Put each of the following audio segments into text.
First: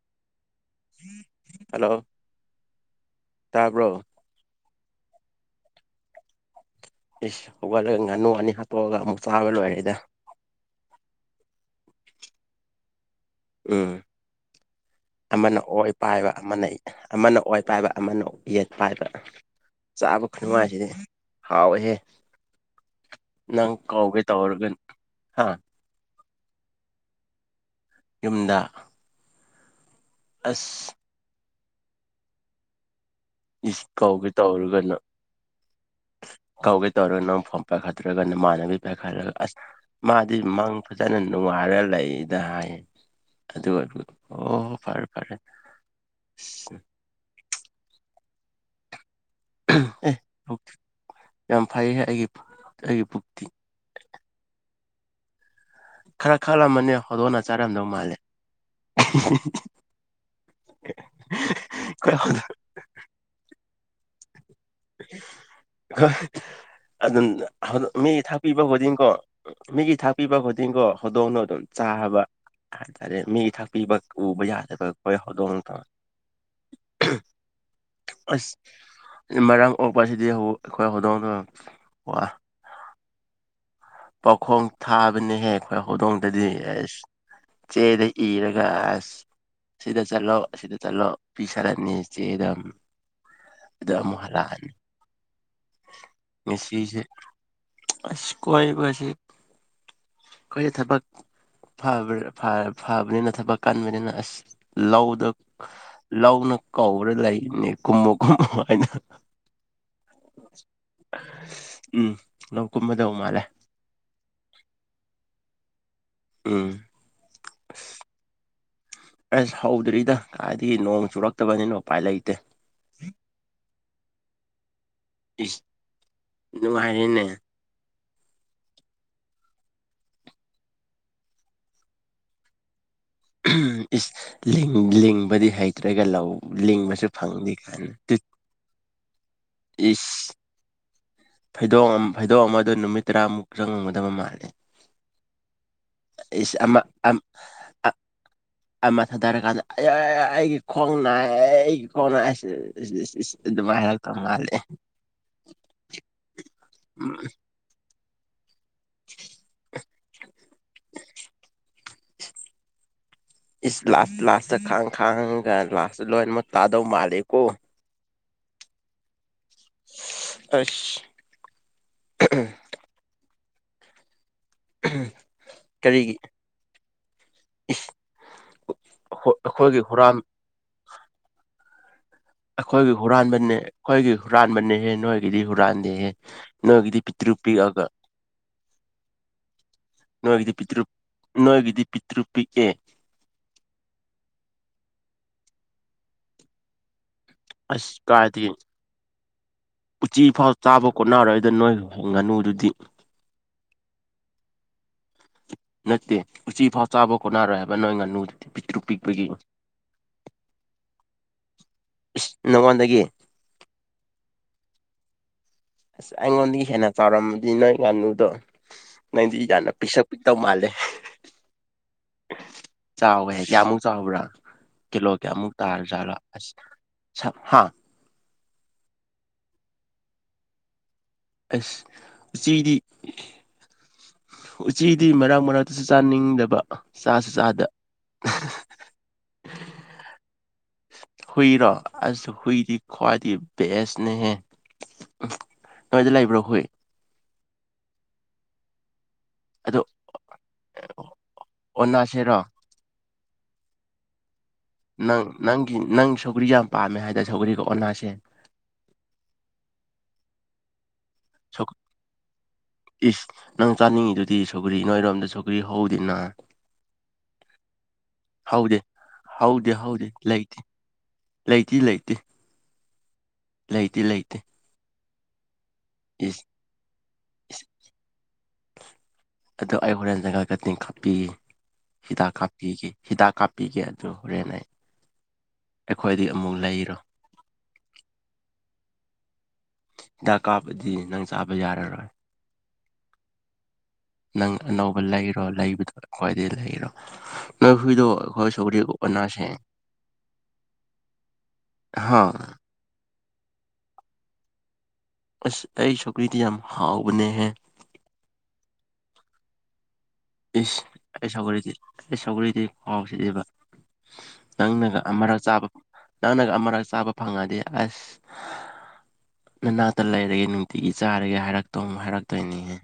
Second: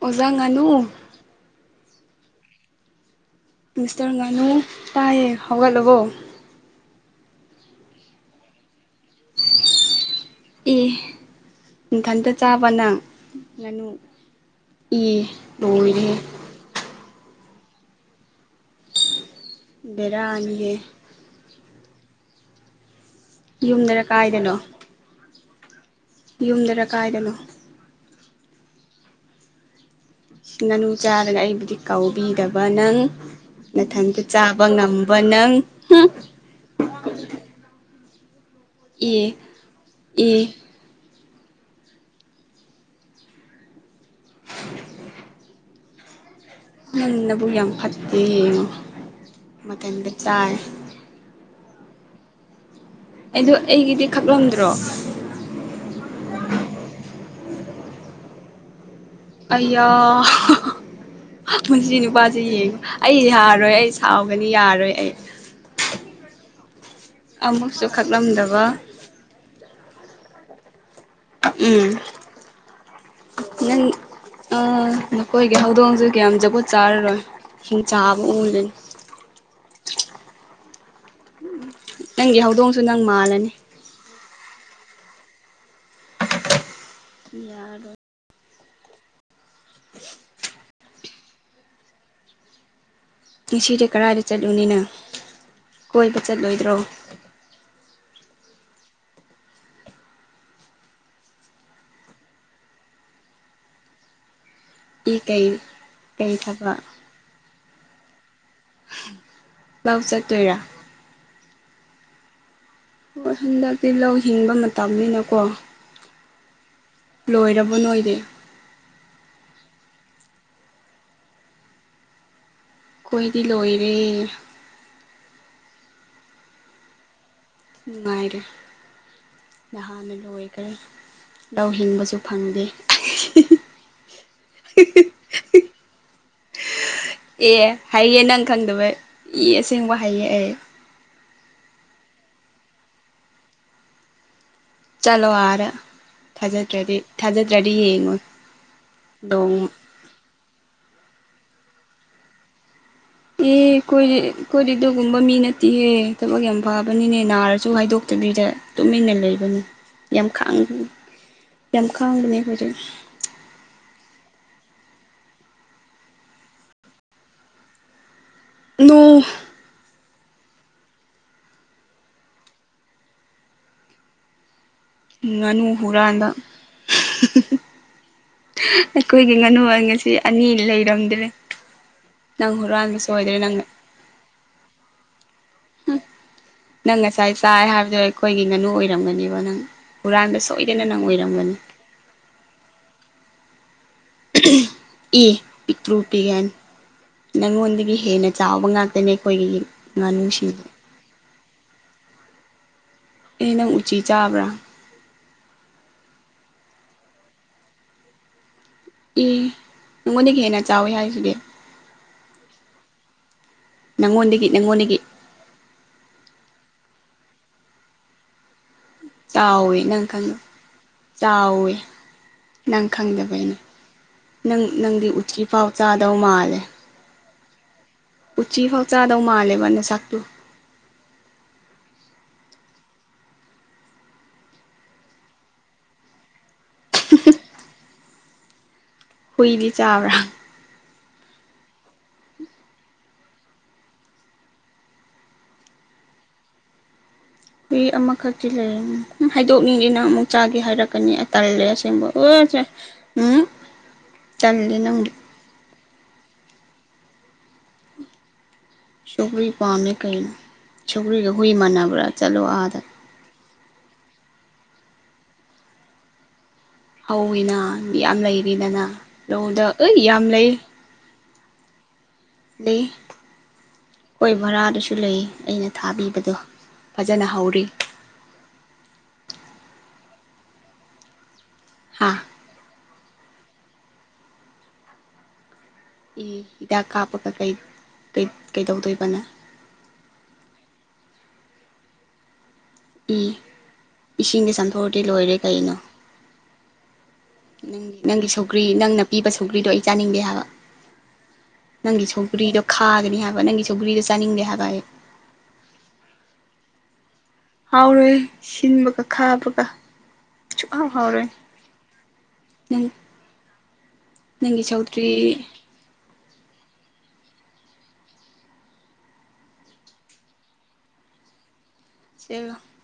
ꯑꯣꯖꯥ ꯉꯅꯨ ꯍꯜꯂꯣ ꯇꯥꯕ꯭ꯔꯣ ꯃꯤꯁꯇꯔ ꯉꯥꯅꯨ ꯇꯥꯏꯌꯦ ꯍꯧꯒꯠꯂꯕꯣ ꯏꯁ ꯍꯧꯒꯠꯂꯒ ꯉꯥꯅꯨ ꯉꯥꯅꯤ ꯍꯥꯠꯇꯣꯛꯑꯒ ꯑꯃꯨꯛ ꯆꯥꯕ ꯂꯣꯏꯔꯦꯗ ꯑꯦ ꯏꯊꯟꯇ ꯆꯥꯕ ꯅꯪ ꯉꯥꯅꯨ ꯎꯝ ꯏ ꯑꯃꯅ ꯑꯣꯏ ꯂꯣꯏꯔꯦꯍꯦ ꯄꯥꯏꯕ ꯑꯃꯅ ꯑꯃꯅ ꯑꯣꯏ ꯄꯥꯏꯕ ꯑꯃꯅ ꯌꯦꯠ ꯄꯥꯏꯕ ꯆꯥꯕ ꯕꯦꯔꯥꯅꯤꯍꯦ ꯈꯨꯅꯨꯡꯉꯥꯏꯁꯤꯗꯤ ꯍꯥꯎꯋꯦꯍꯦ ꯅꯪ ꯌꯨꯝꯗꯔ ꯀꯧꯒꯦ ꯀꯥꯏꯗꯅꯣ ꯇꯧꯔꯒ ꯍꯥ ꯌꯨꯝꯗꯔ ꯀꯥꯏꯗꯅꯣ ꯌꯨꯝꯗ ꯉꯥꯅꯨ ꯑꯁ ꯆꯥꯔꯒ ꯑꯩꯕꯨꯗꯤ ꯀꯧꯕꯤꯗꯕ ꯅꯪ ꯏꯁ ꯅꯊꯟꯇ ꯀꯧꯒꯦ ꯆꯥꯕ ꯇꯧꯔꯒ ꯉꯝꯕ ꯅꯪ ꯀꯧꯒꯦ ꯇꯧꯔꯒ ꯅꯪ ꯐꯣꯜ ꯄꯥꯏꯈꯠꯠꯇ꯭ꯔꯒ ꯅꯃꯥꯟꯅꯕꯤ ꯑꯦ ꯄꯥꯏꯈꯠꯂꯒ ꯑꯁ ꯃꯥꯗꯤ ꯑꯦ ꯃꯪ ꯐꯖꯅ ꯅꯨꯡꯉꯥꯏꯔ ꯂꯩꯗ ꯍꯥꯏꯌꯦ ꯑꯗꯨ ꯑꯣꯏ ꯑꯣ ꯍꯣꯢ ꯐꯔꯦ ꯐꯔꯦ ꯎ [unintelligible] ꯅꯪ ꯅꯄꯨꯛ ꯌꯥꯝ ꯐꯠꯇꯦ ꯉꯣ ꯑꯦ ꯄꯨ ꯌꯥꯝ ꯐꯩꯌꯦꯍꯦ ꯑꯩꯒꯤ ꯑꯩꯒꯤ ꯄꯨꯛ ꯑꯗꯣ ꯑꯩꯒꯤꯗꯤ ꯈꯛꯂꯝꯗ꯭ꯔꯣ ꯈꯔ ꯈꯜꯂꯝꯕꯅꯦ ꯍꯧꯗꯣꯛꯅ ꯆꯥꯔꯝꯗꯧ ꯃꯥꯜꯂꯦ ꯑꯩꯌꯥ ꯃꯁꯤ ꯅꯨꯄꯥꯁꯦ ꯑꯩꯈꯣꯏ ꯌꯦꯡꯉꯣ ꯑꯩ ꯌꯥꯔꯣꯏ ꯑꯩ ꯁꯥꯎꯒꯅꯤ ꯌꯥꯔꯣꯢ ꯍꯣꯏ ꯑꯗꯨꯝ ꯑꯃꯨꯛꯁꯨ ꯃꯤ ꯈꯛꯂꯝꯗꯕ ꯊꯥꯛꯄꯤꯕ ꯈꯨꯗꯤꯡꯀꯣ ꯃꯤꯒꯤ ꯊꯥꯛꯄꯤꯕ ꯈꯨꯗꯤꯡꯀꯣ ꯍꯧꯗꯣꯡꯅꯣ ꯑꯗꯨꯝ ꯎꯝ ꯆꯥꯕ ꯍꯥꯏꯇꯥꯔꯦ ꯃꯤꯒꯤ ꯅꯪ ꯊꯥꯛꯄꯤꯕ ꯎꯕ ꯌꯥꯗꯕ ꯑꯝ ꯑꯩꯈꯣꯏ ꯅꯈꯣꯏꯒꯤ ꯍꯧꯗꯣꯡꯗꯣ ꯍꯧꯗꯣꯡ ꯁꯨ ꯀꯌꯥꯝ ꯖꯨꯒꯣꯠ ꯆꯥꯔꯔꯣꯏ ꯍꯤꯡꯆꯥꯕ ꯑꯣꯢꯒꯅꯤ ꯃꯔꯥꯝ ꯑꯣꯛꯄꯁꯤꯗꯤ ꯑꯩꯈꯣꯏ ꯍꯧꯗꯣꯡ ꯅꯪꯒꯤ ꯍꯧꯗꯣꯡꯁꯨ ꯅꯪ ꯃꯥꯜꯂꯅꯤ ꯄꯥꯈꯣꯡ ꯊꯥꯕꯅꯤꯍꯦ ꯑꯩꯈꯣꯏ ꯍꯧꯗꯣꯡꯗꯗꯤ ꯑꯦꯁ ꯌꯥꯔꯣꯏ ꯆꯦꯗ ꯏꯔꯒ ꯑꯁ ꯁꯤꯗ ꯆꯠꯂꯣ ꯑꯁꯤꯗ ꯆꯠꯂꯣ ꯄꯤꯒꯔꯥꯅꯤ ꯆꯦꯗꯣ ꯉꯁꯤꯗꯤ ꯀꯗꯥꯥꯏꯗ ꯆꯠꯂꯨꯅꯤ ꯅꯪ ꯀꯣꯏꯕ ꯆꯠꯂꯣꯏꯗ꯭ꯔꯣ ꯉꯁꯤꯁꯦ ꯑꯁ ꯀꯣꯏꯕꯁꯤ ꯑꯩꯈꯣꯏꯗꯤ ꯊꯕꯛ ꯐꯕꯅꯤꯅ ꯊꯕꯛ ꯀꯟꯕꯅꯤꯅ ꯑꯁ ꯏ ꯂꯧꯗ ꯀꯩ ꯀꯩ ꯂꯧꯅ ꯊꯕꯛ ꯀꯧ ꯀꯧꯔ ꯂꯩꯅꯦ ꯀꯨꯝꯃꯣ ꯀꯨꯝꯃꯣ ꯍꯥꯏꯅ ꯂꯧ ꯆꯠꯇꯣꯏꯔꯥ ꯎꯝ ꯅꯪ ꯀꯨꯝꯃꯗꯧ ꯃꯥꯜꯂꯦ ꯍꯧꯖꯤꯛꯇꯤ ꯂꯧ ꯍꯤꯡꯕ ꯃꯇꯝꯅꯤꯅꯀꯣ ꯎꯝ ꯂꯣꯏꯔꯕꯣ ꯅꯣꯏꯗꯤ ꯑꯁ ꯍꯧꯗ꯭ꯔꯤꯗ ꯀꯥꯏꯗꯒꯤ ꯅꯣꯡ ꯆꯨꯔꯛꯇꯕꯅꯤꯅ ꯎꯄꯥꯏ ꯂꯩꯇꯦ ꯑꯩꯈꯣꯏꯗꯤ ꯂꯣꯏꯔꯦ ꯢꯁ ꯅꯨꯡꯉꯥꯏꯔꯦꯅꯦ ꯅꯨꯡꯉꯥꯏꯔꯦ ꯅꯍꯥꯟꯅ ꯂꯣꯢꯈꯔꯦ ꯂꯧ ꯍꯤꯡꯕꯁꯨ ꯐꯪꯗꯦ ꯂꯤꯡꯕꯗꯤ ꯍꯩꯇ꯭ꯔꯒ ꯂꯧ ꯂꯤꯡꯕꯁꯨ ꯐꯪꯗꯦ ꯑꯦ ꯀꯥꯏꯅ ꯍꯩꯌꯦ ꯅꯪ ꯈꯪꯗꯕ ꯏ ꯑꯁꯦꯡꯕ ꯍꯩꯌꯦ ꯑꯩ ꯐꯩꯗꯣꯛ ꯐꯩꯗꯣꯛ ꯑꯃꯗ ꯅꯨꯃꯤꯠ ꯇꯔꯥꯃꯨꯛ ꯆꯪꯉꯝꯒꯗꯕ ꯃꯥꯜꯂꯦ ꯆꯠꯂꯣ ꯑꯗꯥ ꯏꯁ ꯑꯃ ꯊꯥꯖ꯭ꯔꯗꯤ ꯑꯝ ꯊꯥꯖꯗ꯭ꯔꯗꯤ ꯌꯦꯡꯉꯣ ꯑꯃ ꯊꯥꯗꯔꯀꯥꯟꯗ ꯅꯣꯡꯃ ꯑꯩꯌꯥ ꯑꯩꯒꯤ ꯈꯣꯡ ꯅꯥꯢꯌꯦ ꯈꯣꯡ ꯅꯥꯢꯌꯦ ꯑꯦ ꯑꯗꯨꯃꯥꯢꯅ ꯑꯩꯈꯣꯏꯗꯤ ꯑꯩꯈꯣꯏꯗꯤ ꯑꯗꯨꯒꯨꯝꯕ ꯃꯤ ꯅꯠꯇꯦꯍꯦ ꯊꯕꯛ ꯌꯥꯝ ꯎꯝ ꯐꯕꯅꯤꯅꯦ ꯅꯥꯔꯁꯨ ꯍꯥꯏꯗꯣꯛꯇꯕꯤꯗ ꯇꯨꯃꯤꯟꯅ ꯂꯩꯕꯅꯤ ꯌꯥꯝ ꯈꯥꯡ ꯌꯥꯝ ꯈꯥꯡꯕꯅꯦ ꯑꯩꯈꯣꯏꯁꯦ ꯏꯁ ꯂꯥꯁ ꯂꯥꯁꯇ ꯈꯥꯡ ꯈꯥꯡꯉꯒ ꯂꯥꯁꯇ ꯂꯣꯏꯅꯃꯛ ꯇꯥꯗꯧ ꯃꯥꯂꯦ ꯀꯣ ꯅꯣꯡ ꯑꯁ ꯉꯥꯅꯨ ꯀꯔꯤꯒꯤ ꯍꯨꯔꯥꯟꯕ ꯏꯁ ꯑꯩꯈꯣꯏꯒꯤ ꯑꯩꯈꯣꯏ ꯉꯥꯅꯨ ꯉꯁꯤ ꯍꯨꯔꯥꯟ ꯑꯅꯤ ꯂꯩꯔꯝꯗ꯭ꯔꯦ ꯅꯪ ꯑꯩꯈꯣꯏꯒꯤ ꯍꯨꯔꯥꯟꯕ ꯁꯣꯏꯗ꯭ꯔꯦ ꯍꯨꯔꯥꯟꯕꯅꯦ ꯅꯪꯅ ꯑꯩꯈꯣꯏꯒꯤ ꯍꯨꯔꯥꯟꯕꯅꯦꯍꯦ ꯅꯣꯏ ꯃꯤꯒꯤꯗꯤ ꯍꯨꯔꯥꯟꯗꯦꯍꯦ ꯅꯪ ꯅꯣꯏꯒꯤꯗꯤ ꯉꯁꯥꯏ ꯄꯤꯛꯇ꯭ꯔꯨ ꯆꯥꯏ ꯄꯤꯛꯑꯒ ꯍꯥꯏꯕꯗꯣ ꯑꯩꯈꯣꯏꯒꯤ ꯉꯥꯅꯨ ꯑꯣꯏꯔꯝꯒꯅꯦꯕ ꯅꯪ ꯍꯨꯔꯥꯟꯕ ꯅꯣꯏꯒꯤꯗꯤ ꯄꯤ꯭ꯇꯔꯨ ꯁꯣꯏꯗꯅ ꯅꯪ ꯑꯣꯏꯔꯝꯒꯅꯤ ꯅꯣꯏꯒꯤꯗꯤ ꯄꯤꯛꯇ꯭ꯔꯨ ꯄꯤꯛꯑꯦ ꯑꯦ ꯄꯤꯇ꯭ꯔꯨ ꯄꯤꯛꯌꯦ ꯒꯥꯢꯅ ꯑꯁ ꯅꯉꯣꯟꯗꯒꯤ ꯍꯦꯟꯅ ꯀꯥꯏꯗꯒꯤ ꯆꯥꯎꯕ ꯉꯥꯛꯇꯅꯤ ꯑꯩꯈꯣꯏꯒꯤ ꯉꯥꯅꯨꯁꯤꯡꯗꯣ ꯀꯣꯟꯅꯔꯣꯏꯗ ꯅꯣꯏꯒꯤ ꯉꯥꯅꯨꯗꯨꯗꯤ ꯑꯦ ꯅꯪ ꯎꯆꯤ ꯆꯥꯕ꯭ꯔꯥ ꯅꯠꯇꯦ ꯎꯆꯤꯐꯥꯎ ꯆꯥꯕ ꯈꯣꯠꯅꯔꯣꯏ ꯍꯥꯏꯕ ꯅꯣꯏ ꯉꯥꯅꯨꯗꯣ ꯑꯦ ꯅꯪꯉꯣꯟꯗꯒꯤ ꯍꯦꯟꯅ ꯆꯥꯎꯋꯤ ꯍꯥꯏꯁꯤꯗꯤ ꯏꯁ ꯅꯪꯉꯣꯟꯗꯒꯤ ꯅꯪꯉꯣꯟꯗꯒꯤ ꯅꯪꯉꯣꯟꯗꯒꯤ ꯑꯁ ꯑꯩꯉꯣꯟꯗꯒꯤ ꯍꯦꯟꯅ ꯆꯥꯎꯔꯝꯃꯗꯤ ꯅꯣꯏ ꯉꯥꯅꯨꯗꯣ ꯅꯪꯗꯤ ꯌꯥꯝꯅ ꯆꯥꯎꯋꯦ ꯄꯤꯛꯁꯛ ꯅꯪ ꯄꯤꯛꯇꯧ ꯈꯪꯉ ꯃꯥꯜꯂꯦ ꯆꯥꯎꯋꯦ ꯅꯪ ꯆꯥꯎꯋꯦ ꯈꯪꯗꯕꯩꯅꯦ ꯀꯌꯥꯃꯨꯛ ꯆꯥꯎꯕ꯭ꯔꯥ ꯅꯪ ꯀꯤꯂꯣ ꯅꯪꯗꯤ ꯎꯆꯤ ꯀꯌꯥꯃꯨꯛ ꯐꯥꯎ ꯇꯥꯔꯖꯥꯠꯂꯣ ꯆꯥꯗꯧ ꯃꯥꯜꯂꯦ ꯑꯁ ꯍꯥ ꯎꯆꯤ ꯐꯥꯎ ꯆꯥꯗꯧ ꯃꯥꯜꯂꯦꯕ ꯅꯁꯛꯇꯨ ꯑꯁ ꯎꯆꯤꯗꯤ ꯎꯆꯤꯗꯤ ꯃꯔꯛ ꯃꯔꯛꯇꯁꯨ ꯆꯥꯅꯤꯡꯗꯕ ꯆꯥꯁꯨ ꯆꯥꯗ ꯍꯨꯏꯗꯤ ꯆꯥꯕ꯭ꯔꯥ ꯍꯨꯏꯔꯣ ꯑꯁ ꯍꯨꯏꯗꯤ ꯈ꯭ꯋꯥꯏꯗꯤ ꯕꯦꯁꯅꯦꯍꯦ ꯅꯣꯢꯖ ꯂꯩꯕ꯭ꯔꯣ ꯍꯨꯏ ꯍꯨꯢ ꯑꯃꯈꯛꯇꯤ ꯂꯩꯌꯦ ꯑꯗꯣ ꯍꯥꯏꯗꯣꯛꯅꯤꯡꯇꯦ ꯅꯪ ꯑꯃꯨꯛ ꯆꯥꯒꯦ ꯍꯥꯏꯔꯛꯀꯅꯤ ꯇꯜꯂꯦ ꯑꯁꯦꯡꯕ ꯑꯣꯟꯅꯁꯦꯔꯣ ꯑꯣꯢ ꯁꯦ ꯎꯝ ꯇꯥꯜꯂꯤ ꯅꯪ ꯅꯪꯒꯤ ꯅꯪ ꯁꯧꯒ꯭ꯔꯤ ꯌꯥꯝ ꯄꯥꯝꯃꯦ ꯍꯥꯏꯗꯥꯢꯅ꯭ ꯁꯧꯒ꯭ꯔꯤꯒ ꯑꯣꯅꯥꯁꯦ ꯁꯀ꯭ꯔꯤ ꯄꯥꯝꯃꯦ ꯀꯩꯅꯣ ꯁꯀ꯭ꯔꯤꯒ ꯍꯨꯏ ꯁꯧ ꯃꯥꯟꯅꯕ꯭ꯔꯥ ꯆꯠꯂꯣ ꯑꯥꯗ ꯏꯁ ꯅꯪ ꯆꯥꯅꯤꯡꯉꯤꯗꯨꯗꯤ ꯁꯣꯒ꯭ꯔꯤ ꯅꯣꯏꯔꯣꯝꯗ ꯁꯣꯒ꯭ꯔꯤ ꯍꯧꯗꯦꯅ ꯍꯧꯋꯤꯅ ꯌꯥꯝ ꯍꯧꯗꯦ ꯂꯩꯔꯤꯗꯅ ꯂꯧꯗ ꯑꯩ ꯌꯥꯝ ꯂꯩ ꯂꯩꯗꯤ ꯂꯩꯇꯦ ꯂꯩ ꯂꯩꯇꯤ ꯈꯣꯢ ꯂꯩꯇꯦ ꯚꯔꯥꯗꯁꯨ ꯂꯩ ꯑꯩꯅ ꯊꯥꯕꯤꯕꯗꯣ ꯐꯖꯅ ꯍꯧꯔꯤ ꯑꯗꯨ ꯑꯩ ꯍꯣꯔꯦꯟ ꯖꯪꯒꯥꯜ ꯀꯇꯤꯡ ꯀꯥꯞꯄꯤꯒꯦ ꯍꯥ ꯍꯤꯗꯥꯛ ꯀꯥꯞꯄꯤꯒꯦ ꯍꯤꯗꯥꯛ ꯀꯥꯞꯄꯤꯒꯦ ꯑꯗꯨ ꯍꯣꯔꯦꯟ ꯑꯩ ꯑꯩꯈꯣꯏꯗꯩ ꯑꯃꯨꯛ ꯂꯩꯔꯣ ꯀꯩꯗꯧꯗꯣꯏꯕ ꯅꯪ ꯍꯤꯗꯥꯛ ꯀꯥꯞꯕꯗꯤ ꯅꯪ ꯆꯥꯕ ꯌꯥꯔꯔꯣꯏ ꯎꯝ ꯏꯁꯤꯡꯗꯤ ꯅꯪ ꯆꯥꯝꯊꯣꯛꯑꯗꯤ ꯑꯅꯧꯕ ꯂꯣꯏꯔꯦ ꯂꯩꯔꯣ ꯀꯩꯅꯣ ꯂꯩꯕꯗꯣ ꯑꯩꯈꯣꯏꯗꯤ ꯂꯩꯔꯣ ꯅꯣꯏ ꯍꯨꯏꯗꯣ ꯅꯪꯒꯤ ꯑꯩꯈꯣꯏ ꯁꯧꯒ꯭ꯔꯤ ꯅꯪꯅ ꯄꯤꯕ ꯑꯣꯟꯅꯁꯦ ꯁꯧꯒ꯭ꯔꯤꯗꯣ ꯑꯩ ꯆꯥꯅꯤꯡꯗꯦ ꯍꯥꯏꯕ ꯅꯪꯒꯤ ꯍꯥ ꯁꯧꯒ꯭ꯔꯤꯗꯣ ꯈꯥꯒꯅꯤ ꯍꯥꯏꯕ ꯅꯪꯒꯤ ꯁꯧꯒ꯭ꯔꯤꯗ ꯆꯥꯅꯤꯡꯗꯦ ꯍꯥꯏꯕ ꯑꯩ ꯑꯁ ꯑꯩ ꯁꯧꯀ꯭ꯔꯤꯗꯤ ꯌꯥꯝ ꯍꯥꯎꯕꯅꯦꯍꯦ ꯍꯥꯎꯔꯣꯏ ꯁꯤꯟꯕꯒ ꯈꯥꯕꯒ ꯏꯁ ꯁꯨꯛꯍꯥꯎ ꯍꯥꯎꯔꯣꯏ ꯑꯩ ꯁꯧꯒ꯭ꯔꯗꯤ ꯑꯩ ꯁꯧꯒ꯭ꯔꯤꯗꯤ ꯅꯪ ꯈꯨꯍꯥꯎꯁꯤꯗꯤꯕ ꯅꯪꯒꯤ ꯅꯪꯅꯒ ꯁꯧꯒ꯭ꯔꯤ ꯑꯃꯛ ꯆꯥꯕ ꯐꯪ ꯅꯪꯅꯒ ꯑꯃꯨꯔꯛ ꯆꯥꯕ ꯐꯪꯉꯗꯤ ꯑꯁ ꯅꯅꯥꯛꯇ ꯂꯩꯔꯒꯦ ꯅꯨꯡꯇꯤꯒꯤ ꯆꯥꯔꯒꯦ ꯍꯥꯏꯔꯛꯇꯧ ꯁꯦꯜꯂꯣ ꯍꯥꯏꯔꯛꯇꯣꯏꯅꯤꯍꯦ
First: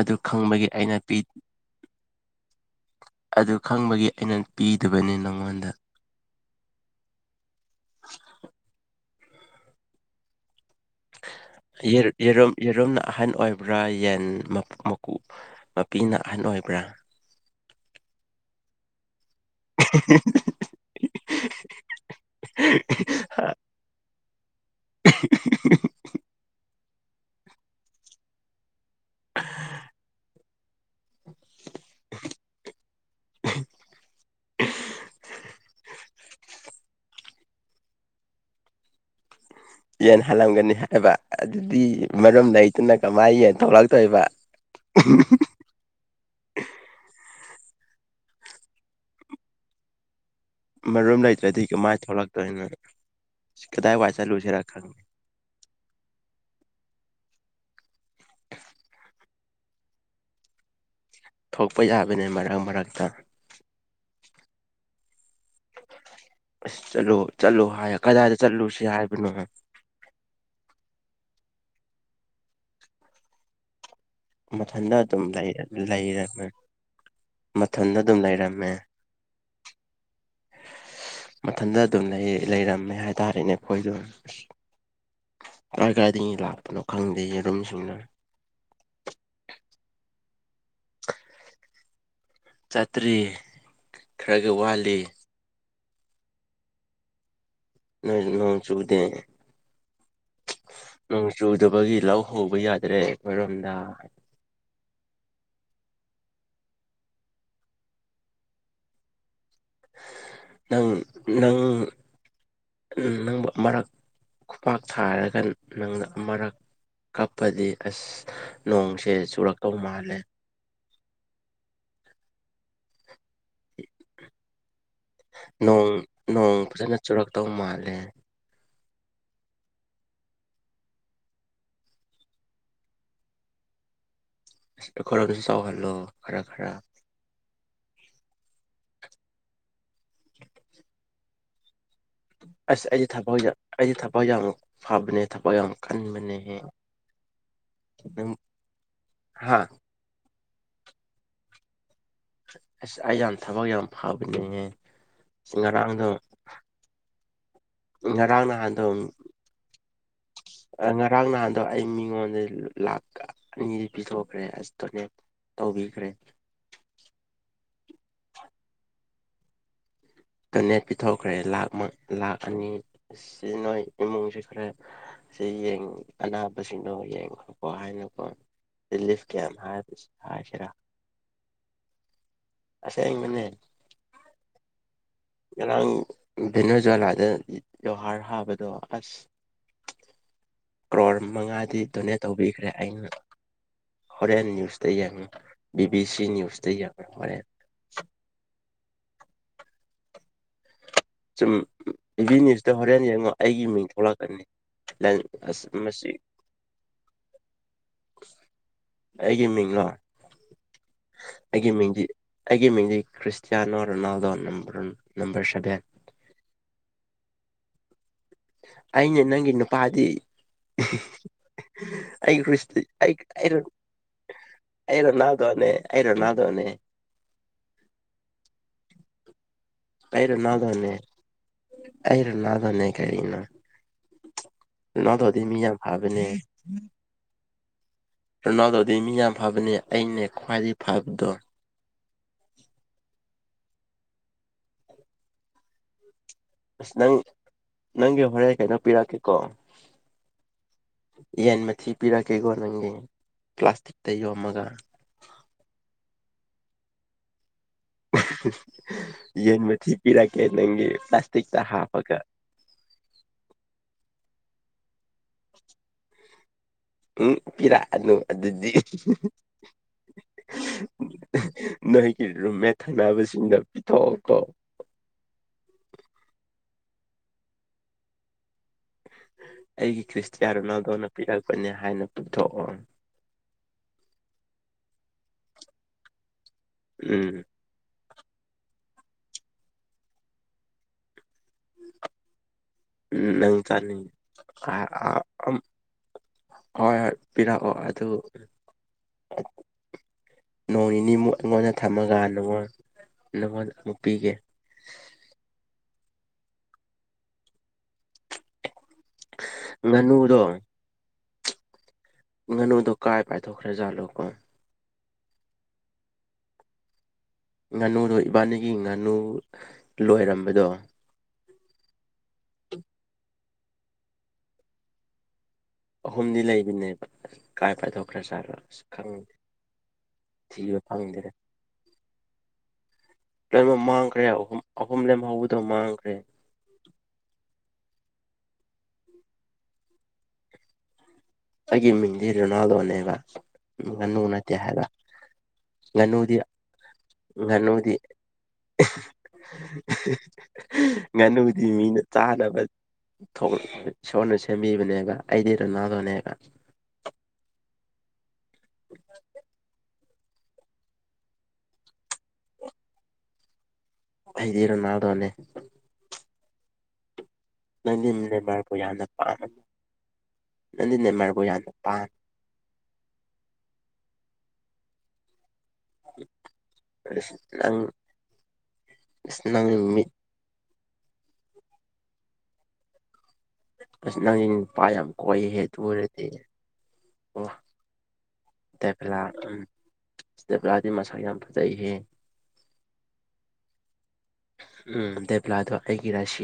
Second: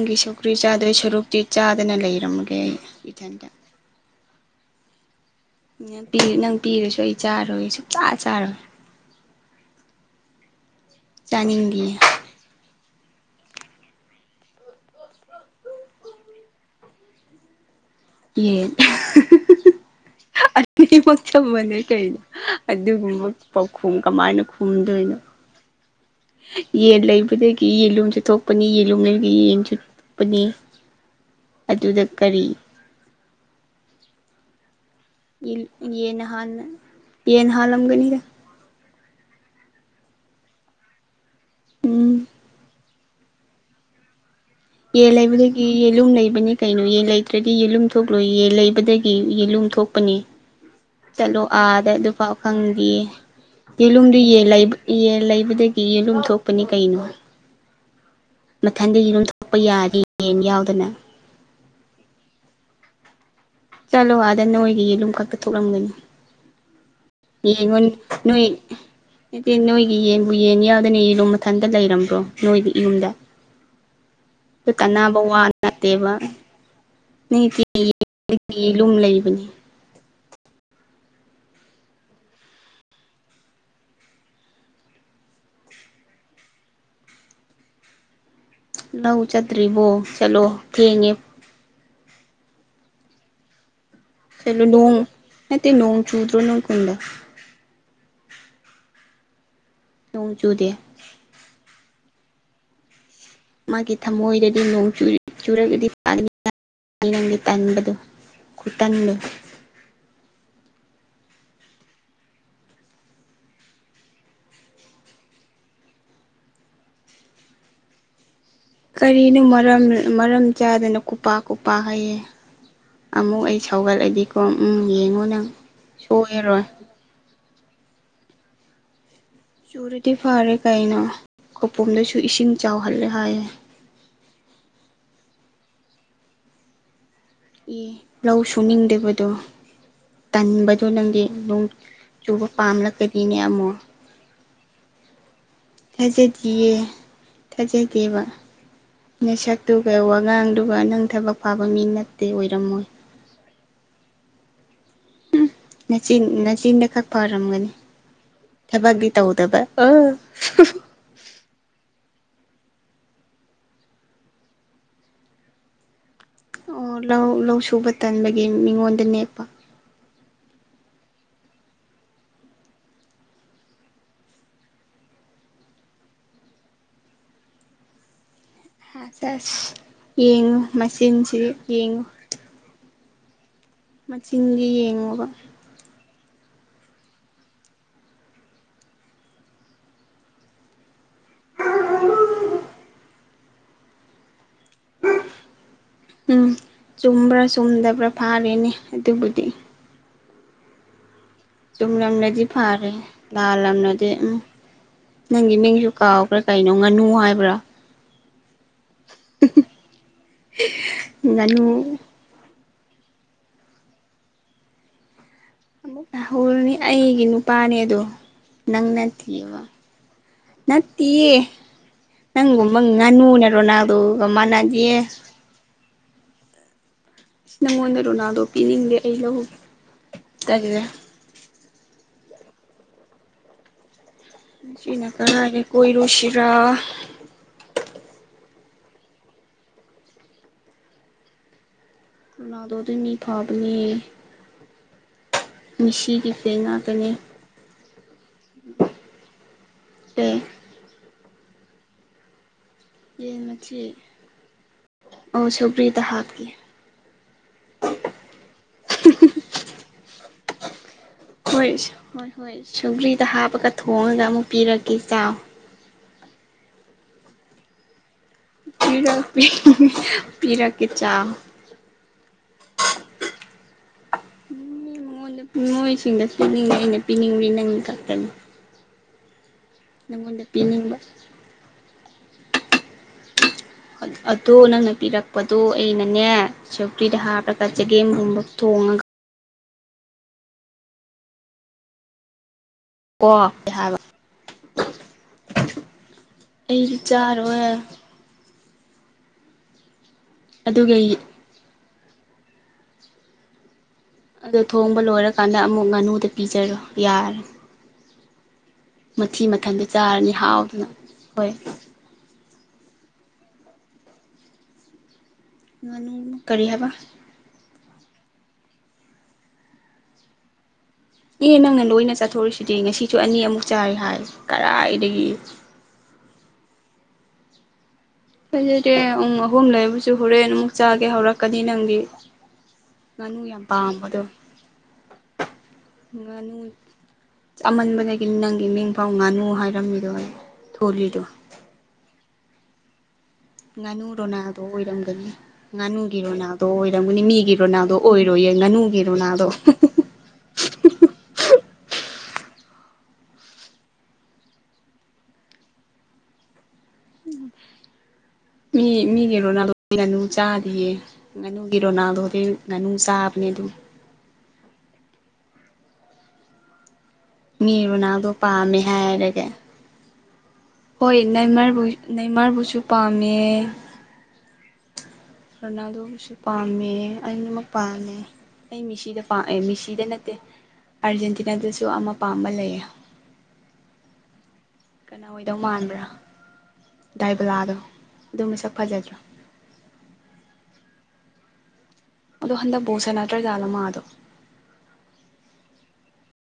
ꯑꯗꯨ ꯁꯧꯀ꯭ꯔꯤ ꯈꯪꯕꯒꯤ ꯆꯥꯗꯧ ꯑꯩꯅ ꯄꯤ ꯁꯔꯨꯛꯇꯤ ꯆꯥꯗꯅ ꯂꯩꯔꯝꯃꯒꯦ ꯑꯩ ꯏꯊꯟꯇ ꯑꯗꯨ ꯈꯪꯕꯒꯤ ꯑꯩꯅ ꯄꯤꯗꯕꯅꯤ ꯅꯪꯉꯣꯟꯗ ꯅꯪ ꯄꯤꯔꯁꯨ ꯑꯩ ꯆꯥꯔꯣꯏ ꯁꯨꯡꯆꯥꯥ ꯆꯥꯔꯣꯏ ꯌꯥꯅꯤꯡꯗꯦ ꯌꯦꯔꯨꯝ ꯌꯦꯔꯨꯝꯅ ꯑꯍꯟ ꯑꯣꯏꯕ꯭ꯔꯥ ꯌꯦꯟ ꯃꯀꯨ ꯃꯄꯤꯅ ꯑꯍꯟ ꯑꯣꯏꯕ꯭ꯔꯥ ꯌꯦꯟ [unintelligible] ꯑꯅꯤꯃꯛ ꯆꯥꯞ ꯃꯥꯟꯅꯩ ꯀꯩꯅꯣ ꯑꯗꯨꯒꯨꯝꯕ ꯄꯥꯎꯈꯨꯝ ꯀꯃꯥꯏꯅ ꯈꯨꯝꯗꯣꯏꯅꯣ ꯌꯦꯟ ꯂꯩꯕꯗꯒꯤ ꯌꯦꯟꯂꯨꯝꯁꯨ ꯊꯣꯛ ꯄꯅꯤ ꯌꯦꯂꯨꯝ ꯂꯩꯕꯒꯤ ꯌꯦꯟꯁꯨ ꯊꯣꯛꯄꯅꯤ ꯑꯗꯨꯗ ꯀꯔꯤ [unintelligible] ꯌꯦꯟ ꯍꯥꯅ ꯌꯦꯟꯅ ꯍꯥꯜꯂꯝꯒꯅꯤꯗ ꯌꯦꯟ ꯍꯜꯂꯝꯒꯅꯤ ꯍꯥꯏꯕ ꯑꯗꯨꯗꯤ ꯎꯝ ꯃꯔꯝ ꯂꯩꯇꯅ ꯀꯃꯥꯏ ꯌꯦꯟ ꯊꯣꯛꯂꯛꯇꯣꯏꯕ ꯌꯦꯟ ꯂꯩꯕꯒꯤ ꯌꯦꯜꯂꯨꯝ ꯂꯩꯕꯅꯤ ꯀꯩꯅꯣ ꯌꯦꯟ ꯂꯩꯇ꯭ꯔꯗꯤ ꯌꯦꯂꯨꯝ ꯊꯣꯛꯂꯣꯏ ꯌꯦꯟ ꯂꯩꯕꯗꯒꯤ ꯌꯦꯂꯨꯝ ꯊꯣꯛꯄꯅꯦ ꯃꯔꯨꯝ ꯆꯠꯂꯣ ꯂꯩꯇ꯭ꯔꯗꯤ ꯑꯗ ꯀꯃꯥꯏ ꯑꯗꯨꯐꯥꯎ ꯊꯣꯛꯂꯛꯇꯣꯏꯅꯣ ꯈꯪꯗꯤꯌꯦ ꯀꯗꯥꯏ ꯋꯥꯏ ꯌꯦꯂꯨꯝꯗꯨ ꯌꯦꯟ ꯆꯠꯂꯨꯁꯤꯔ ꯂꯩꯕꯒꯤ ꯈꯪꯗꯦ ꯌꯦꯜ ꯂꯩꯕꯗꯒꯤ ꯌꯦꯂꯨꯝ ꯊꯣꯛꯄꯅꯤ ꯀꯩꯅꯣ ꯃꯊꯟꯗ ꯌꯦꯂꯨꯝ ꯊꯣꯛꯄ ꯌꯥꯗꯦ ꯌꯦꯟ ꯌꯥꯎꯗꯅ ꯊꯣꯛꯄ ꯌꯥꯕꯅꯦ ꯃꯔꯛ ꯃꯔꯛꯇ ꯆꯠꯂꯣ ꯑꯗ ꯅꯣꯏꯒꯤ ꯌꯦꯂꯨꯝ ꯈꯛꯇ ꯊꯣꯛꯂꯝꯒꯅꯤ ꯆꯠꯂꯣ ꯌꯦꯉꯨꯅꯦ ꯅꯣꯏ ꯅꯣꯏ ꯒꯤ ꯌꯦꯟꯕꯨ ꯌꯦꯟ ꯌꯥꯎꯗꯅ ꯌꯦꯂꯨꯝ ꯃꯊꯟꯇ ꯂꯩꯔꯝꯕ꯭ꯔꯣ ꯅꯣꯏꯗꯤ ꯌꯨꯝꯗ ꯃꯊꯟꯇ ꯀꯅꯥꯕ ꯑꯗꯨꯝ ꯋꯥ ꯂꯩꯔ ꯅꯠꯇꯦꯕ ꯂꯩꯔ ꯃꯊꯟꯗ ꯑꯗꯨꯝ [unintelligible] ꯂꯩꯔꯝꯃꯦ ꯌꯦꯂꯨꯝ ꯂꯩꯕꯅꯦ ꯃꯊꯟꯗ ꯑꯗꯨꯝ ꯂꯩ ꯂꯩꯔꯝꯃꯦ ꯍꯥꯏꯇꯥꯔꯦꯅꯦ ꯑꯩꯈꯣꯏ ꯗꯨꯝ ꯀꯥꯏ ꯀꯥꯏꯗꯒꯤ ꯂꯥꯛꯄꯅꯣ ꯈꯪꯗꯦ ꯌꯦꯔꯨꯝꯁꯤꯡꯅ ꯂꯧ ꯆꯠꯇ꯭ꯔꯤꯕꯣ ꯆꯠꯂꯣ ꯊꯦꯡꯉꯦ ꯆꯠꯇ꯭ꯔꯤ ꯀꯩꯅꯣ ꯅꯣꯡ ꯅꯠꯇꯦ ꯅꯣꯡ ꯆꯨꯗꯔꯣ ꯅꯣꯏ ꯈꯨꯟꯗ ꯅꯣꯏ ꯅꯣꯡ ꯆꯨꯗꯦ ꯅꯣꯡ ꯆꯨꯗꯦ ꯅꯣꯡ ꯆꯨꯗꯕꯒꯤ ꯂꯧ ꯎꯕ ꯌꯥꯗ꯭ꯔꯦ ꯑꯩꯈꯣꯏꯔꯣꯝꯗ ꯃꯥꯒꯤ ꯊꯃꯣꯏꯗꯗꯤ ꯅꯣꯡ ꯆꯨꯔꯤ ꯆꯨꯔꯒꯗꯤ [unintelligible] ꯇꯟꯕꯗꯣ ꯈꯨꯇꯟꯗꯣ ꯅꯪ ꯅꯪ ꯅꯪꯕꯨ ꯑꯃꯔꯛ ꯈꯨꯄꯥꯛ ꯊꯥꯔꯒ ꯅꯪꯅ ꯑꯃꯔꯛ ꯀꯞꯄꯗꯤ ꯑꯁ ꯅꯣꯡꯁꯦ ꯀꯔꯤꯅꯣ ꯆꯨꯔꯛꯇꯧ ꯃꯔꯝ ꯃꯥꯜꯂꯦ ꯃꯔꯝ ꯆꯥꯗꯅ ꯈꯨꯄꯥꯛ ꯈꯨꯄꯥꯛ ꯍꯥꯏꯌꯦ ꯑꯃꯨꯛ ꯑꯩ ꯁꯧꯒꯠꯂꯗꯤꯀꯣ ꯎꯝ ꯌꯦꯡꯉꯣ ꯅꯪ ꯅꯣꯡ ꯅꯣꯡ ꯁꯣꯏꯔꯔꯣꯏ ꯐꯖꯅ ꯆꯨꯔꯛꯇꯧ ꯃꯥꯜꯂꯦ ꯆꯨꯔꯗꯤ ꯐꯔꯦ ꯀꯩꯅꯣ ꯈꯨꯄꯨꯝꯗꯁꯨ ꯏꯁꯤꯡ ꯆꯥꯎꯍꯜꯂꯦ ꯍꯥꯏꯌꯦ ꯑꯈꯣꯏꯔꯣꯝꯗꯁꯨ ꯆꯥꯎꯍꯜꯂꯣ ꯈꯔ ꯈꯔ ꯑꯦ ꯂꯧ ꯁꯨꯅꯤꯡꯗꯕꯗꯣ ꯇꯟꯕꯗꯣ ꯅꯪꯗꯤ ꯑꯗꯨꯝ ꯑꯁ ꯑꯩꯗꯤ ꯊꯕꯛ ꯌꯥꯝ ꯑꯩꯗꯤ ꯊꯕꯛ ꯌꯥꯝꯅ ꯐꯕꯅꯦ ꯊꯕꯛ ꯌꯥꯝ ꯀꯟꯕꯅꯦꯍꯦ ꯊꯥꯖꯗꯤꯌꯦ ꯊꯥꯖꯗꯦꯕ ꯅꯪ ꯍꯥ ꯅꯥꯁꯛꯇꯨ ꯒ ꯋꯥꯉꯥꯡꯗꯨꯒ ꯅꯪ ꯊꯕꯛ ꯐꯥꯕ ꯃꯤ ꯅꯠꯇꯦ ꯑꯣꯏꯔꯝꯃꯣꯏ ꯑꯁ ꯑꯩ ꯌꯥꯝ ꯊꯕꯛ ꯌꯥꯝ ꯐꯕꯅꯤꯍꯦ ꯎꯝ ꯅꯆꯤꯟ ꯅꯆꯤꯟꯗ ꯈꯛ ꯐꯔꯝꯒꯅꯤ ꯉꯔꯥꯡ ꯅꯍꯥꯟꯗꯣ ꯊꯕꯛꯇꯤ ꯇꯧ ꯗꯕ ꯑꯣ ꯉꯔꯥꯡ ꯅꯍꯥꯟꯗꯣ ꯑꯩ ꯃꯤꯉꯣꯟꯗ ꯂꯥꯛ ꯑꯅꯤꯗꯤ ꯄꯤꯊꯣꯛꯈ꯭ꯔꯦ ꯑꯁ ꯗꯣꯅꯦ ꯇꯧꯕꯤꯈ꯭ꯔꯦ ꯑꯣ ꯂꯧ ꯂꯧ ꯁꯨꯕ ꯇꯟꯕꯒꯤ ꯃꯤꯉꯣꯟꯗ ꯅꯦꯛꯄ ꯗꯣꯅꯦꯠ ꯄꯤꯊꯣꯛꯈ꯭ꯔꯦ ꯂꯥꯛ ꯂꯥꯛ ꯑꯅꯤ ꯁꯤ ꯅꯣꯏ ꯏꯃꯨꯡꯁꯤ ꯈꯔ ꯁꯤ ꯌꯦꯡ ꯑꯅꯥꯕꯁꯤꯡꯗꯣ ꯌꯦꯡꯉꯣꯀꯣ ꯍꯥꯏꯅꯀꯣ ꯂꯤꯂꯤꯞ ꯑꯁ ꯀꯦꯝ ꯑꯁ ꯍꯥꯏꯕꯁꯦ ꯌꯦꯡꯉꯨ ꯍꯥꯏꯁꯤꯔ ꯃꯆꯤꯟꯁꯤ ꯌꯦꯡꯉꯨ ꯑꯁꯦꯡꯕꯅꯦ ꯃꯆꯤꯟꯗꯤ ꯌꯦꯡꯉꯣꯕ ꯉꯔꯥꯡ ꯗꯤꯟꯅ꯭ꯔꯖꯂꯥꯏꯗ ꯖꯧꯍꯥꯔ ꯍꯥꯕꯗꯣ ꯑꯁ [unintelligible] ꯀ꯭ꯔꯣꯔ ꯃꯉꯥꯗꯤ ꯗꯣꯅꯦꯠ ꯇꯧꯕꯤꯈ꯭ꯔꯦ ꯑꯩꯅ ꯍꯣꯔꯦꯟ ꯅꯌꯨꯁ [inaudible] ꯕꯤꯕꯤ ꯁꯤ ꯅ꯭ꯌꯨꯁꯇ ꯌꯦꯡꯉꯨ ꯍꯣꯔꯦꯟ ꯇꯨꯝꯗꯕ꯭ꯔꯥ ꯐꯥꯔꯦꯅꯦ ꯑꯗꯨꯕꯨꯗꯤ ꯁꯨꯝ ꯆꯨꯝ ꯕꯤ ꯕꯤ ꯂꯝꯂꯗꯤ ꯅ꯭ꯌꯨꯁꯇ ꯐꯔꯦ ꯍꯣꯔꯦꯟ ꯌꯦꯡꯉꯣ ꯑꯩꯒꯤ ꯃꯤꯡ ꯂꯥꯜꯂꯝꯅꯗꯤ ꯎꯝ ꯊꯣꯛꯂꯛꯀꯅꯤ ꯅꯪꯒꯤ ꯑꯁ ꯃꯤꯡꯁꯨ ꯃꯁꯤ ꯀꯥꯎꯒ꯭ꯔꯦ ꯀꯩꯅꯣ ꯉꯥꯅꯨ ꯍꯥꯏꯕ꯭ꯔꯥ ꯑꯩꯒꯤ ꯃꯤꯥꯡꯂꯣ ꯉꯥꯅꯨ ꯑꯩꯒꯤ ꯃꯤꯡꯗꯤ ꯑꯩꯒꯤ ꯃꯤꯡꯗꯤ ꯈ꯭ꯔꯤꯁꯇꯤꯌꯥꯅꯣ ꯔꯣꯅꯥꯜꯗꯣ ꯅꯝꯕꯔꯟ ꯅꯝꯕꯔ ꯁꯚꯦꯟ ꯑꯃꯨꯛꯇ ꯍꯧꯔꯅꯤ ꯑꯩꯒꯤ ꯅꯨꯄꯥꯅꯦꯑꯗꯣ ꯑꯩꯅꯦ ꯅꯪꯅꯠꯇꯤ ꯅꯪꯒꯤ ꯉꫭ ꯅꯨꯄꯥꯗꯤ ꯅꯠꯇꯤꯌꯦ ꯑꯩ ꯅꯪꯒꯨꯝꯕ ꯈ꯭ꯔꯤꯁꯇꯤ ꯑꯩ ꯉꯥꯅꯨꯅ ꯑꯩ ꯔꯣꯅꯥꯜꯗꯣꯒ ꯃꯥꯟꯅꯗꯦ ꯑꯩ ꯔꯣꯅꯥꯜꯒꯣꯅꯦ ꯑꯩ ꯔꯣꯅꯥꯜꯗꯣꯅꯦ ꯅꯪꯉꯣꯟꯗ ꯔꯣꯅꯥꯜꯗꯣ ꯄꯤꯅꯤꯡꯗꯦ ꯑꯩ ꯂꯧꯍꯧꯒꯦ ꯑꯩꯔꯣꯅꯥꯗꯣꯅꯦ ꯑꯩ ꯔꯣꯅꯥꯜꯗꯣꯅꯦ ꯀꯔꯤꯅꯣ ꯉꯁꯤꯅ ꯔꯣꯅꯥꯜꯗꯣꯗꯤ ꯃꯤ ꯀꯔꯥꯏꯗ ꯌꯥꯝ ꯐꯕꯅꯦ ꯀꯣꯏꯔꯨꯁꯤꯔꯥ ꯔꯅꯥꯜꯗꯣꯗꯤ ꯃꯤ ꯌꯥꯝ ꯐꯕꯅꯦ ꯑꯩꯅꯦ ꯈ꯭ꯋꯥꯏꯗꯒꯤ ꯐꯕꯗꯣ ꯔꯣꯅꯥꯜꯗꯣꯗꯤ ꯃꯤ ꯐꯕꯅꯤ ꯃꯤꯁꯤꯒꯤ ꯐꯦꯟ ꯑꯁ ꯉꯥꯛꯇꯅꯦ ꯅꯪ ꯅꯪꯒꯤ ꯍꯣꯔꯦꯟ ꯑꯩꯀꯩꯅꯣ ꯄꯤꯔꯛꯀꯦꯀꯣ ꯑꯦ ꯌꯦꯟ ꯃꯊꯤ ꯄꯤꯔꯛꯀꯦꯀꯣ ꯅꯪꯒꯤ ꯌꯦꯟ ꯃꯊꯤ ꯄ꯭ꯂꯥꯁꯇꯤꯛꯇ ꯌꯣꯝꯃꯒ ꯑꯣ ꯁꯧꯒ꯭ꯔꯤꯗ ꯍꯥꯞꯀꯤ ꯌꯦꯟ ꯃꯊꯤ ꯄꯤꯔꯛꯀꯦ ꯅꯪꯒꯤ ꯄ꯭ꯂꯥꯁꯇꯤꯛꯇ ꯍꯣꯏ ꯍꯥꯞꯄꯒ ꯍꯣꯏ ꯍꯣꯏ ꯁꯨꯒ꯭ꯔꯤꯗ ꯍꯥꯞꯄꯒ ꯊꯣꯡꯉꯒ ꯑꯃꯨꯛ ꯄꯤꯔꯛꯀꯦ ꯆꯥꯎꯏ [inaudible] ꯎꯝ ꯄꯤꯔꯛꯑꯅꯨ ꯑꯗꯨꯗꯤ ꯄꯤꯔꯛ ꯄꯤꯔꯛ ꯀ‌ꯦ ꯆꯥꯎꯏ ꯅꯣꯏꯒꯤ ꯔꯨꯝ ꯃꯦꯠꯊꯅꯕꯁꯤꯡꯗ ꯄꯤꯊꯣꯛꯑꫭ ꯀꫭ ꯉꯣꯟꯗ ꯃꫭꯏꯁꯤꯡꯗ ꯁꯅꯤꯡꯉ ꯑꯩꯅ ꯄꯤꯅꯤꯡꯔꯤ ꯅꯪ ꯈꯛꯇꯅꯤ ꯑꯩꯒꯤ ꯅꯪꯉꯣꯟꯗ ꯈ꯭ꯔꯤꯁꯇꯤꯌꯥ ꯄꯤꯅꯤꯡꯕ ꯔꯣꯅꯥꯜꯗꯣꯅ ꯄꯤꯔꯛꯄꯅꯦ ꯍꯥꯏꯅ ꯄꯨꯊꯣꯛꯑꯣ ꯑꯗꯣ ꯅꯪꯅ ꯄꯤꯔꯛꯄꯗꯣ ꯑꯩꯅꯅꯦ ꯁꯧꯒ꯭ꯔꯤꯗ ꯎꯝ ꯍꯥꯞ ꯄꯆꯒꯦꯒꯨꯝꯕ ꯊꯣꯡꯉꯒ ꯎꯝ ꯀꯣ ꯅꯪ ꯍꯥꯏꯕ ꯆꯥꯅꯤꯡ [unintelligible] ꯑꯩꯗꯤ ꯍꯣꯏꯍꫭꯏ ꯆꯥꯔꯣꯏ ꯄꯤꯔꯛꯑꯣ ꯑꯗꯨ ꯅꯣꯡ ꯑꯗꯨꯒ ꯅꯤꯅꯤ ꯃꯨꯛ ꯅꯉꯣꯟꯗ ꯊꯝꯃꯒ ꯅꯪꯉꯣꯟ ꯅꯪꯉꯣꯟꯗ ꯑꯃꯨꯛ ꯄꯤꯒꯦ ꯑꯗꯣ ꯊꯣꯡꯕ ꯂꯣꯏꯔꯀꯥꯟꯗ ꯑꯃꯨꯛ ꯉꯥꯅꯨꯗ ꯄꯤꯖꯔꯣ ꯌꯥꯔꯦ ꯃꯊꯤ ꯃꯊꯟꯗꯣ ꯆꯥꯔꯅꯤ ꯉꯥꯅꯨꯗꯣ ꯍꯥꯎꯗꯅ ꯍꯣꯏ ꯉꯥꯅꯨꯗꯣ ꯀꯥꯏ ꯄꯥꯏꯊꯣꯛꯈ꯭ꯔꯥꯖꯥꯠꯂꯣꯀꯣ ꯉꯥꯅꯨ ꯀꯔꯤ ꯍꯥꯏꯕ ꯉꯥꯅꯨꯗꯣ ꯏꯕꯥꯅꯤꯒꯤ ꯉꯥꯅꯨ ꯂꯣꯏꯔꯝꯕꯗꯣ ꯑꯦ ꯅꯪꯅ ꯂꯣꯏꯅ ꯆꯠꯊꯣꯔꯤꯁꯤꯗꯤ ꯉꯁꯤꯁꯨ ꯑꯅꯤ ꯑꯃꯨꯛ ꯆꯥꯏꯔꯤ ꯍꯥꯏ ꯀꯗꯥꯥꯏꯗꯒꯤ ꯑꯍꯨꯝꯗꯤ ꯂꯩꯕꯅꯦꯕ ꯀꯥꯏ ꯐꯥꯏꯊꯣꯛꯈ꯭ꯔꯦ ꯁꯥꯔ ꯐꯖꯗꯦ ꯄꯨꯡ ꯑꯍꯨꯝ ꯂꯩꯕꯁꯨ ꯍꯣꯔꯦꯟ ꯑꯃꯨꯛ ꯊꯤꯕ ꯆꯥꯒꯦ ꯐꯪꯗ꯭ꯔꯦ ꯍꯧꯔꯛꯀꯅꯤ ꯅꯪꯒꯤ ꯉꯥꯅꯨ ꯌꯥꯝ ꯂꯣꯏꯅꯃꯛ ꯄꯥꯝꯕꯗꯣ ꯃꯥꯡꯈ꯭ꯔꯦ ꯑꯍꯨꯝ ꯑꯍꯨꯝ ꯂꯦꯝ ꯍꯧꯕꯗꯣ ꯃꯥꯡꯈ꯭ꯔꯦ ꯉꯥꯅꯨ ꯆꯃꯟꯕꯗꯒꯤ ꯅꯪꯒꯤ ꯃꯤꯐꯥꯎ ꯉꯥꯅꯨ ꯍꯥꯏꯔꯝꯃꯤꯗꯣ ꯊꯣꯜꯂꯤꯗꯣ ꯑꯩꯒꯤ ꯃꯤꯡꯗꯤ ꯔꯣꯅꯥꯜꯗꯣꯅꯦꯕ ꯉꯥꯅꯨ ꯅꯠꯇꯦ ꯔꯣꯅꯥꯜꯗꯣ ꯍꯥꯏꯕ ꯑꯣꯏꯔꯝꯒꯅꯤ ꯉꯥꯅꯨꯒꯤ ꯉꯥꯅꯨꯗꯤ ꯔꯣꯅꯥꯜꯗꯣ ꯑꯣꯏꯔꯝꯒꯅꯤ ꯃꯤꯒꯤ ꯉꯥꯅꯨꯗꯤ ꯔꯣꯅꯥꯜꯗꯣ ꯑꯣꯏꯔꯣꯌ‌ꯦ ꯉꯥꯅꯨꯒꯤꯔꯣ ꯔꫭꯅꯥꯜꯗꯣ ꯉꯥꯅꯨꯗꯤ ꯃꯤꯅ ꯆꯥꯅꯕ [unintelligible] ꯏꯁꯣꯔꯅ ꯁꯦꯝꯕꯤꯕꯅꯦꯕ ꯑꯩꯗꯤ ꯔꯅꯥꯗꯨꯅꯦꯕ ꯃꯤ ꯃꯤꯒꯤ ꯔꯣꯅꯥꯜꯗꯣ [unintelligible] ꯒꯤ ꯉꯥꯅꯨ ꯆꯥꯗꯤꯌꯦ ꯉꯥꯅꯨꯒꯤ ꯔꯣꯅꯥꯜꯗꯣꯗꯤ ꯉꯥꯅꯨ ꯆꯥꯕꯅꯦ ꯑꯗꯨꯝ ꯑꯩꯗꯤ ꯔꫭꯅꯥꯜꯗꯣꯅꯦ ꯃꯤ ꯅꯪꯗꯤ ꯔꯨꯅꯥꯜꯗꯣ ꯅꯦꯃꯥꯔꯕꯨ ꯄꯥꯝꯃꯦ ꯌꯥꯝꯅ ꯍꯥꯏꯔꯒꯦ ꯄꯥꯝꯃꯦ ꯅꯪꯗꯤ ꯍꯣꯏ ꯅꯦꯃꯥꯔꯕꯨ ꯌꯥꯝꯅ ꯅ‌ꯦꯃꯔꯕꯨ ꯄꯥꯝꯃꯦ ꯅ‌ꯦꯃꯔꯕꯨꯁꯨ ꯄꯥꯝꯃꯦ ꯔꯣꯅꯥꯜꯗꯣꯕꯨꯁꯨ ꯄꯥꯝꯃꯦ ꯑꯁ ꯑꯅꯤꯃꯛ ꯅꯪ ꯄꯥꯝꯃꯦ ꯑꯩ ꯃꯤꯁꯤꯗ ꯑꯁ ꯄꯥꯛ ꯑꯦ ꯅꯪꯒꯤ ꯃꯤꯁꯤꯗ ꯃꯤꯠ ꯅꯠꯇꯦ ꯑꯥꯔꯖꯦꯟꯇꯤꯅꯥꯗꯁꯨ ꯑꯃ ꯄꯥꯝꯕ ꯂꯩꯌꯦ ꯑꯁ ꯅꯪꯗꯤ ꯅꯨꯄꯥ ꯌꯥꯝ ꯀꯅꯥ ꯑꯣꯏꯗꯧ ꯀꯣꯏꯍꯦ ꯑꯗꯨ ꯃꯥꯟꯕ꯭ꯔꯥ ꯑꯣꯏꯔꯗꯤ ꯎꯝ ꯗꯥꯏꯕꯂꯥꯗꯣ ꯑꯗꯨ ꯃꯁꯛ ꯐꯖꯗ꯭ꯔꯥ ꯗ‌ꯦꯕꯂꯥ ꯗ‌ꯦꯕꯂꯗꯤ ꯃꯁꯛ ꯌꯥꯝ ꯐꯖꯩꯍ‌ꯦ ꯑꯗꯣ ꯍꯟꯗꯛ ꯕꫭꯜ ꯁꯥꯟꯅꯗꯔꯥ ꯖꯥꯠꯂꯥ ꯃꯥꯗꯣ ꯎꯝ ꯗ‌ꯦꯕꯂꯗ ꯑꯩꯒꯤ ꯔꯁꯤ